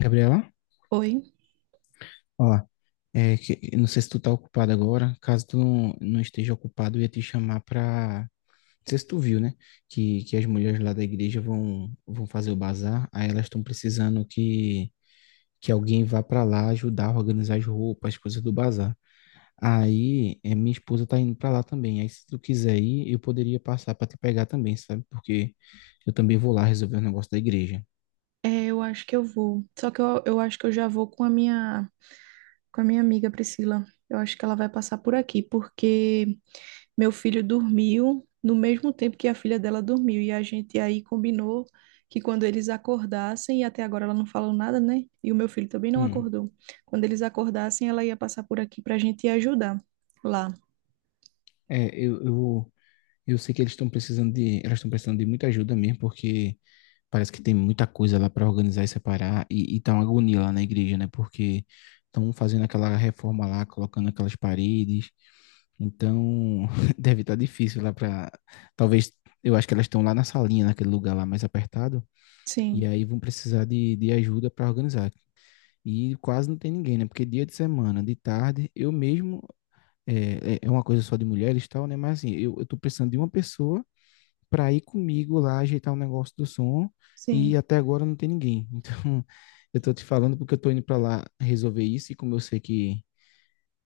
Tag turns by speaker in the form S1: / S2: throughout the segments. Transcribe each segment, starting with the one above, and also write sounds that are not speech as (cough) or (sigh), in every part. S1: Gabriela,
S2: Oi,
S1: ó, é que não sei se tu tá ocupado agora, caso tu não, não esteja ocupado, eu ia te chamar pra. Não sei se tu viu, né? Que as mulheres lá da igreja vão fazer o bazar, aí elas estão precisando que alguém vá pra lá ajudar a organizar as roupas, as coisas do bazar. Aí, é, minha esposa tá indo pra lá também. Aí, se tu quiser ir, eu poderia passar pra te pegar também, sabe? Porque eu também vou lá resolver o negócio da igreja.
S2: é, eu acho que eu vou. Só que eu acho que eu já vou com a minha amiga Priscila. Eu acho que ela vai passar por aqui, porque meu filho dormiu no mesmo tempo que a filha dela dormiu e a gente aí combinou que quando eles acordassem, e até agora ela não falou nada, né? E o meu filho também não
S1: Hum.
S2: acordou. Quando eles acordassem, ela ia passar por aqui pra gente ir ajudar lá.
S1: É, eu, eu, Eu sei que eles estão precisando de, elas estão precisando de muita ajuda mesmo, porque parece que tem muita coisa lá para organizar e separar e tá uma agonia lá na igreja, né? Porque estão fazendo aquela reforma lá, colocando aquelas paredes. Então, (laughs) deve estar difícil lá para talvez eu acho que elas estão lá na salinha, naquele lugar lá mais apertado, e
S2: Sim,
S1: aí vão precisar de ajuda para organizar. E quase não tem ninguém, né? Porque dia de semana, de tarde, eu mesmo é, é uma coisa só de mulheres e tal, né? Mas assim, eu tô precisando de uma pessoa para ir comigo lá ajeitar o negócio do som e
S2: sim.
S1: até agora não tem ninguém. Então, (laughs) eu tô te falando porque eu tô indo para lá resolver isso e como eu sei que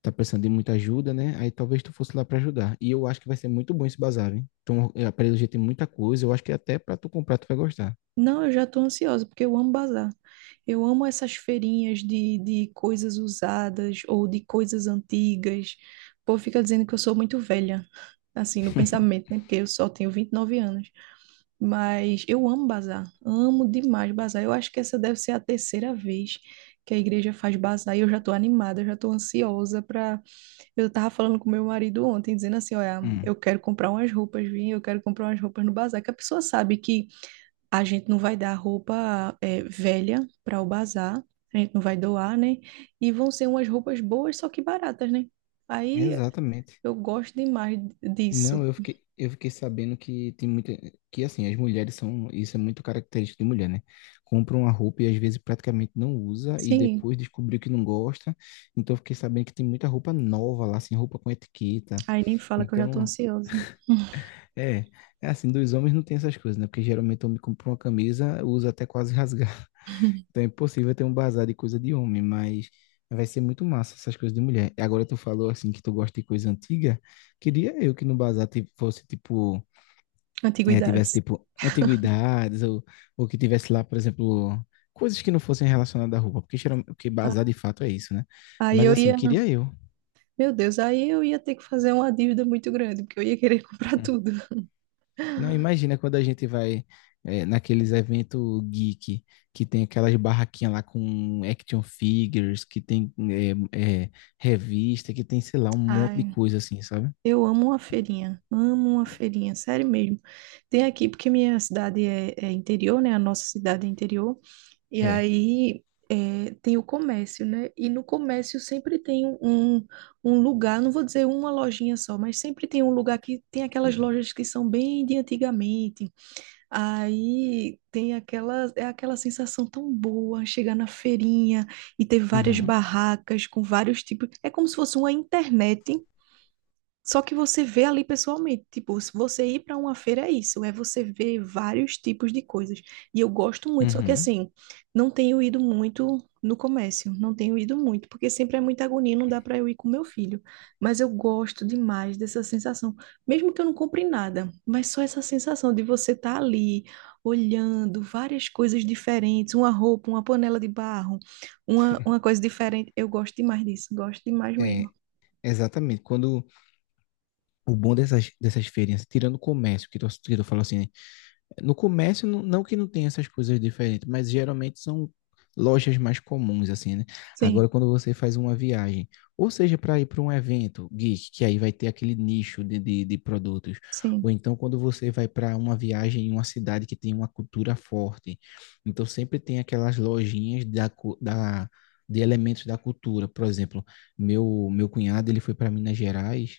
S1: tá precisando de muita ajuda, né? Aí talvez tu fosse lá para ajudar. E eu acho que vai ser muito bom esse bazar, hein? Então, a Parelho já tem muita coisa, eu acho que até para tu comprar tu vai gostar.
S2: Não, eu já estou ansiosa, porque eu amo bazar. Eu amo essas feirinhas de coisas usadas ou de coisas antigas. O povo fica dizendo que eu sou muito velha, assim, no
S1: (laughs)
S2: pensamento, né? Porque eu só tenho 29 anos. Mas eu amo bazar, amo demais bazar. Eu acho que essa deve ser a terceira vez que a igreja faz bazar e eu já estou animada, eu já estou ansiosa para... Eu estava falando com meu marido ontem, dizendo assim, olha,
S1: Hum,
S2: eu quero comprar umas roupas, vim, eu quero comprar umas roupas no bazar, que a pessoa sabe que a gente não vai dar roupa é, velha para o bazar, a gente não vai doar, né? E vão ser umas roupas boas, só que baratas, né? Aí
S1: exatamente.
S2: eu gosto demais
S1: Não,
S2: disso.
S1: eu fiquei sabendo que tem muita, que assim, as mulheres são, isso é muito característico de mulher, né? Compra uma roupa e às vezes praticamente não usa e
S2: Sim,
S1: depois descobriu que não gosta. Então eu fiquei sabendo que tem muita roupa nova lá, assim, roupa com etiqueta.
S2: aí nem fala que eu já tô
S1: Então,
S2: ansiosa.
S1: é, é assim, dos homens não tem essas coisas, né? Porque geralmente o homem compra uma camisa, usa até quase rasgar. (laughs)
S2: (laughs)
S1: Então é impossível ter um bazar de coisa de homem, mas vai ser muito massa essas coisas de mulher. Agora tu falou assim que tu gosta de coisa antiga. Queria eu que no bazar tipo, fosse tipo é, tivesse,
S2: Antiguidades.
S1: tipo, antiguidades, ou que tivesse lá, por exemplo, coisas que não fossem relacionadas à roupa, porque, geralmente, porque bazar de fato é isso, né?
S2: Aí
S1: Mas
S2: eu
S1: assim,
S2: ia,
S1: queria eu.
S2: meu Deus, aí eu ia ter que fazer uma dívida muito grande, porque eu ia querer (laughs) comprar
S1: Hum.
S2: tudo.
S1: Não, imagina quando a gente vai é, naqueles eventos geek, que tem aquelas barraquinhas lá com action figures, que tem é, é, revista, que tem, sei lá, um monte de
S2: Ai,
S1: coisa assim, sabe?
S2: eu amo uma feirinha, sério mesmo. Tem aqui, porque minha cidade é interior, né? A nossa cidade é interior. E
S1: É.
S2: aí é, tem o comércio, né? E no comércio sempre tem um um lugar, não vou dizer uma lojinha só, mas sempre tem um lugar que tem aquelas lojas que são bem de antigamente. Aí tem aquela, é aquela sensação tão boa chegar na feirinha e ter várias
S1: Uhum,
S2: barracas com vários tipos. É como se fosse uma internet, só que você vê ali pessoalmente, tipo, se você ir para uma feira é isso, é você ver vários tipos de coisas. E eu gosto muito, só que
S1: uhum.
S2: assim, não tenho ido muito no comércio, não tenho ido muito, porque sempre é muita agonia, não dá para eu ir com meu filho. Mas eu gosto demais dessa sensação, mesmo que eu não compre nada, mas só essa sensação de você estar ali olhando várias coisas diferentes, uma roupa, uma panela de barro, uma coisa diferente. Eu gosto demais disso, gosto demais mesmo.
S1: É, exatamente. Quando o bom dessas, dessas feirinhas, tirando o comércio, que tu falou assim, né? No comércio, não, não que não tenha essas coisas diferentes, mas geralmente são lojas mais comuns, assim, né? Agora,
S2: Sim,
S1: quando você faz uma viagem, ou seja, para ir para um evento geek, que aí vai ter aquele nicho de produtos, ou
S2: sim,
S1: então quando você vai para uma viagem em uma cidade que tem uma cultura forte, então sempre tem aquelas lojinhas da, cu- da, de elementos da cultura. Por exemplo, meu cunhado, ele foi para Minas Gerais,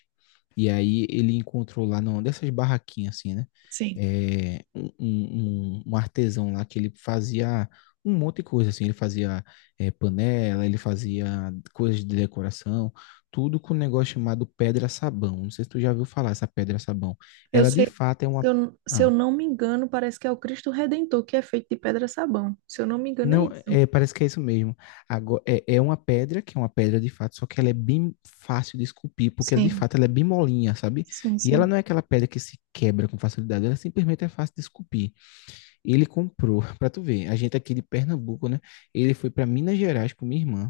S1: e aí ele encontrou lá, não, dessas barraquinhas, assim, né?
S2: sim.
S1: é, um, um artesão lá que ele fazia um monte de coisa, assim, ele fazia é, panela, ele fazia coisas de decoração, tudo com um negócio chamado pedra sabão. Não sei se tu já ouviu falar essa pedra sabão.
S2: Eu
S1: Ela de
S2: sei,
S1: fato é uma.
S2: se eu
S1: Ah,
S2: não me engano, parece que é o Cristo Redentor, que é feito de pedra sabão. Se eu não me engano, é
S1: não,
S2: isso.
S1: é, parece que é isso mesmo. Agora, é, é uma pedra, que é uma pedra de fato, só que ela é bem fácil de esculpir, porque ela de
S2: Sim,
S1: fato ela é bem molinha, sabe?
S2: sim,
S1: E ela
S2: sim.
S1: não é aquela pedra que se quebra com facilidade, ela simplesmente é fácil de esculpir. Ele comprou, (laughs) para tu ver, a gente aqui de Pernambuco, né? Ele foi para Minas Gerais com minha irmã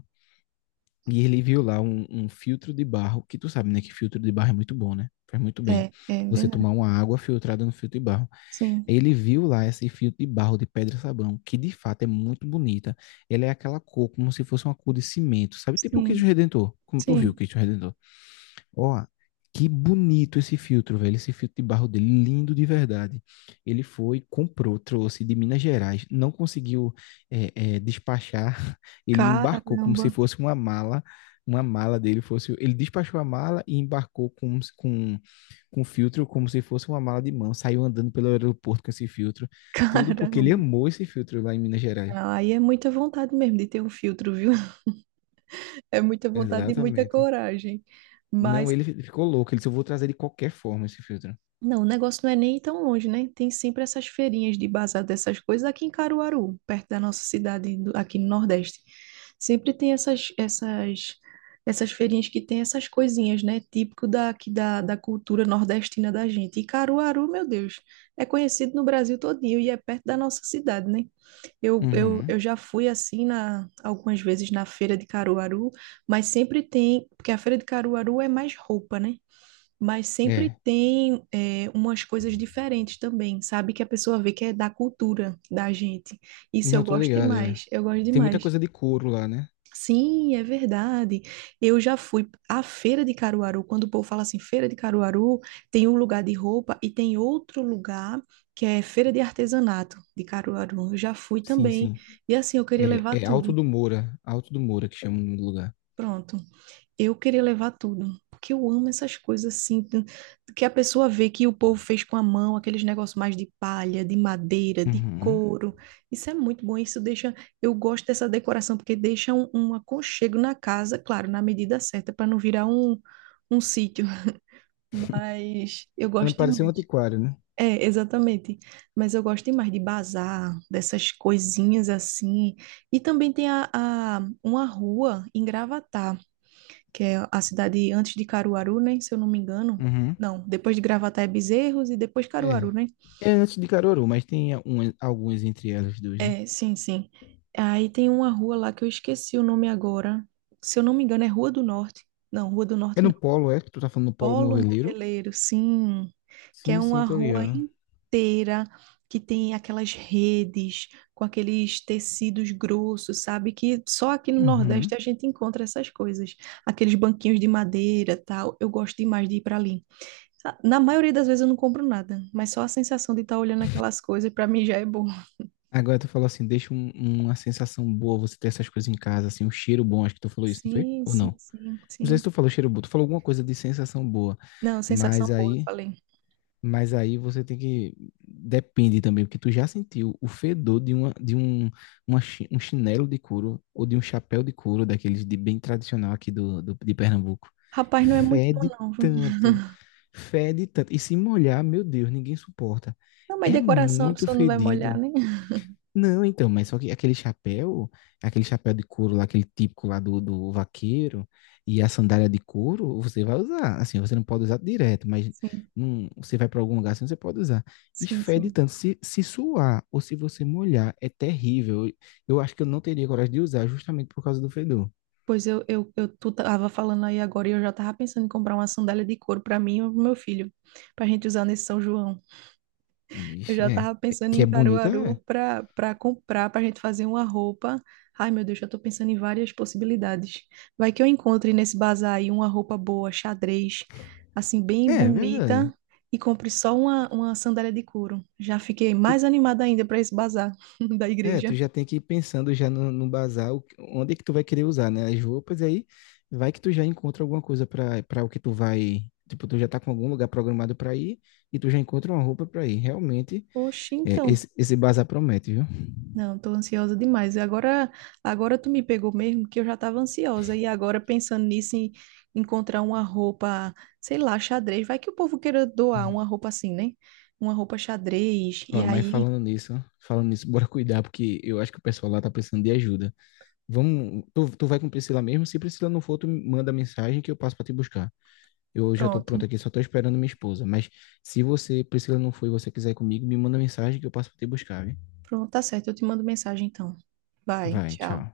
S1: e ele viu lá um, um filtro de barro, que tu sabe, né? Que filtro de barro é muito bom, né? Faz muito bem.
S2: É, é
S1: Você tomar
S2: verdade.
S1: uma água filtrada no filtro de barro.
S2: Sim,
S1: Aí ele viu lá esse filtro de barro de pedra sabão, que de fato é muito bonita. Ela é aquela cor como se fosse uma cor de cimento, sabe? Tipo o Cristo
S2: sim,
S1: Redentor, como tu viu o
S2: sim.
S1: Cristo Redentor. Ó, que bonito esse filtro, velho. Esse filtro de barro dele, lindo de verdade. Ele foi, comprou, trouxe de Minas Gerais, não conseguiu despachar. (laughs) Ele embarcou como
S2: Caramba,
S1: se fosse uma mala. Uma mala dele fosse. Ele despachou a mala e embarcou com filtro como se fosse uma mala de mão. Saiu andando pelo aeroporto com esse filtro.
S2: (laughs)
S1: Tudo porque ele
S2: caramba.
S1: amou esse filtro lá em Minas Gerais.
S2: Ah, aí é muita vontade mesmo de ter um filtro, viu? (laughs) É muita vontade e muita
S1: Exatamente.
S2: coragem.
S1: Não,
S2: Mas
S1: ele ficou louco. Ele disse: eu vou trazer de qualquer forma esse filtro.
S2: não, o negócio não é nem tão longe, né? Tem sempre essas feirinhas de bazar dessas coisas aqui em Caruaru, perto da nossa cidade, do- aqui no Nordeste. Sempre tem essas feirinhas que tem essas coisinhas, né? Típico daqui da cultura nordestina da gente. E Caruaru, meu Deus, é conhecido no Brasil todinho e é perto da nossa cidade, né? Eu, eu,
S1: Uhum.
S2: eu já fui assim na, algumas vezes na feira de Caruaru, mas sempre tem, porque a feira de Caruaru é mais roupa, né? Mas sempre
S1: É.
S2: tem é, umas coisas diferentes também, sabe? Que a pessoa vê que é da cultura da gente. Isso
S1: Não,
S2: eu
S1: tô
S2: gosto
S1: ligado, é.
S2: demais, eu gosto
S1: Tem muita
S2: demais.
S1: coisa de couro lá, né?
S2: Sim, é verdade. Eu já fui à feira de Caruaru. Quando o povo fala assim, feira de Caruaru, tem um lugar de roupa e tem outro lugar que é feira de artesanato de Caruaru. Eu já fui
S1: Sim,
S2: também.
S1: sim.
S2: E assim, eu queria
S1: É,
S2: levar
S1: é Alto
S2: tudo.
S1: do Moura. Alto do Moura que chama o nome do lugar.
S2: Pronto, eu queria levar tudo. Porque eu amo essas coisas assim, t- que a pessoa vê que o povo fez com a mão, aqueles negócios mais de palha, de madeira, de
S1: Uhum.
S2: couro. Isso é muito bom. Isso deixa. Eu gosto dessa decoração, porque deixa um aconchego na casa, claro, na medida certa, para não virar um, um sítio. Mas eu
S1: Pra não
S2: gosto
S1: parecer um
S2: demais.
S1: antiquário, né?
S2: É, exatamente. Mas eu gosto demais de bazar, dessas coisinhas assim. E também tem a- uma rua em Gravatá que é a cidade antes de Caruaru, né? Se eu não me engano.
S1: Uhum.
S2: Não, depois de Gravatá é Bezerros e depois
S1: É.
S2: Caruaru, né?
S1: É antes de Caruaru, mas tem algumas entre elas duas, né?
S2: É, sim, sim. Aí tem uma rua lá que eu esqueci o nome agora. Se eu não me engano, é Rua do Norte. Não, Rua do
S1: É
S2: Norte
S1: no
S2: não.
S1: Polo, é? Que tu tá falando do Polo
S2: Polo
S1: Morreleiro?
S2: Moveleiro, sim. Que é
S1: Sim, sim,
S2: uma
S1: tô
S2: rua
S1: ligado.
S2: inteira que tem aquelas redes com aqueles tecidos grossos, sabe? Que só aqui no
S1: Uhum.
S2: Nordeste a gente encontra essas coisas. Aqueles banquinhos de madeira, tal. Eu gosto demais de ir para ali. Sa- Na maioria das vezes eu não compro nada, mas só a sensação de estar olhando aquelas coisas pra mim já é boa.
S1: Agora tu falou assim, deixa um- uma sensação boa você ter essas coisas em casa, assim, um cheiro bom, acho que tu falou isso, não foi?
S2: Sim,
S1: Ou não?
S2: sim, sim,
S1: Não sei se
S2: sim.
S1: tu falou cheiro bom, tu falou alguma coisa de sensação boa,
S2: Não,
S1: mas
S2: sensação boa, eu
S1: aí...
S2: falei.
S1: Mas aí você tem que. Depende também, porque tu já sentiu o fedor de, uma, de um, uma chi- um chinelo de couro ou de um chapéu de couro, daqueles de bem tradicional aqui do, do- de Pernambuco.
S2: Rapaz, não é muito bom
S1: Fede
S2: não, viu?
S1: tanto, fede tanto. E se molhar, meu Deus, ninguém suporta.
S2: Não, mas
S1: É
S2: decoração a
S1: muito
S2: pessoa não vai molhar,
S1: fedido.
S2: né?
S1: Não, então, mas só que aquele chapéu de couro lá, aquele típico lá do, do vaqueiro, e a sandália de couro, você vai usar. Assim, você não pode usar direto, mas
S2: Sim,
S1: não, você vai para algum lugar assim, você pode usar. E
S2: sim,
S1: fede
S2: sim.
S1: tanto. Se suar ou se você molhar, é terrível. Eu acho que eu não teria coragem de usar justamente por causa do fedor.
S2: Pois eu tu tava falando aí agora e eu já tava pensando em comprar uma sandália de couro pra mim e pro meu filho, pra gente usar nesse São João. Eu
S1: Vixe,
S2: já
S1: é.
S2: tava
S1: É-
S2: pensando
S1: Que é
S2: em
S1: bonito, é.
S2: Caruaru para comprar, para a gente fazer uma roupa. Ai, meu Deus, já tô pensando em várias possibilidades. Vai que eu encontre nesse bazar aí uma roupa boa, xadrez, assim,
S1: É,
S2: bem
S1: é verdade.
S2: bonita, e compre só uma sandália de couro. Já fiquei mais animada ainda para esse bazar (laughs) da
S1: É, tu
S2: igreja.
S1: já tem que ir pensando já no, no bazar, o- onde é que tu vai querer usar, né? As roupas, e aí vai que tu já encontra alguma coisa para para o que tu vai. Tipo, tu já tá com algum lugar programado para ir e tu já encontra uma roupa para ir. Realmente,
S2: Oxi,
S1: é,
S2: então.
S1: esse bazar promete, viu?
S2: Não, tô ansiosa demais. Agora, agora tu me pegou mesmo, que eu já tava ansiosa. E agora, pensando nisso, em encontrar uma roupa, sei lá, xadrez. Vai que o povo queira doar uma
S1: Uhum.
S2: roupa assim, né? Uma roupa xadrez. E
S1: Ó, mas
S2: aí,
S1: falando nisso, bora cuidar, porque eu acho que o pessoal lá tá precisando de ajuda. Vamos, tu, tu vai com Priscila mesmo? Se Priscila não for, tu me manda mensagem que eu passo para te buscar. Eu já estou
S2: pronto.
S1: pronto aqui, só estou esperando minha esposa. Mas se você, Priscila, não foi e você quiser ir comigo, me manda mensagem que eu passo para te buscar, viu?
S2: Pronto, tá certo. Eu te mando mensagem então. Vai,
S1: Vai,
S2: tchau.
S1: tchau.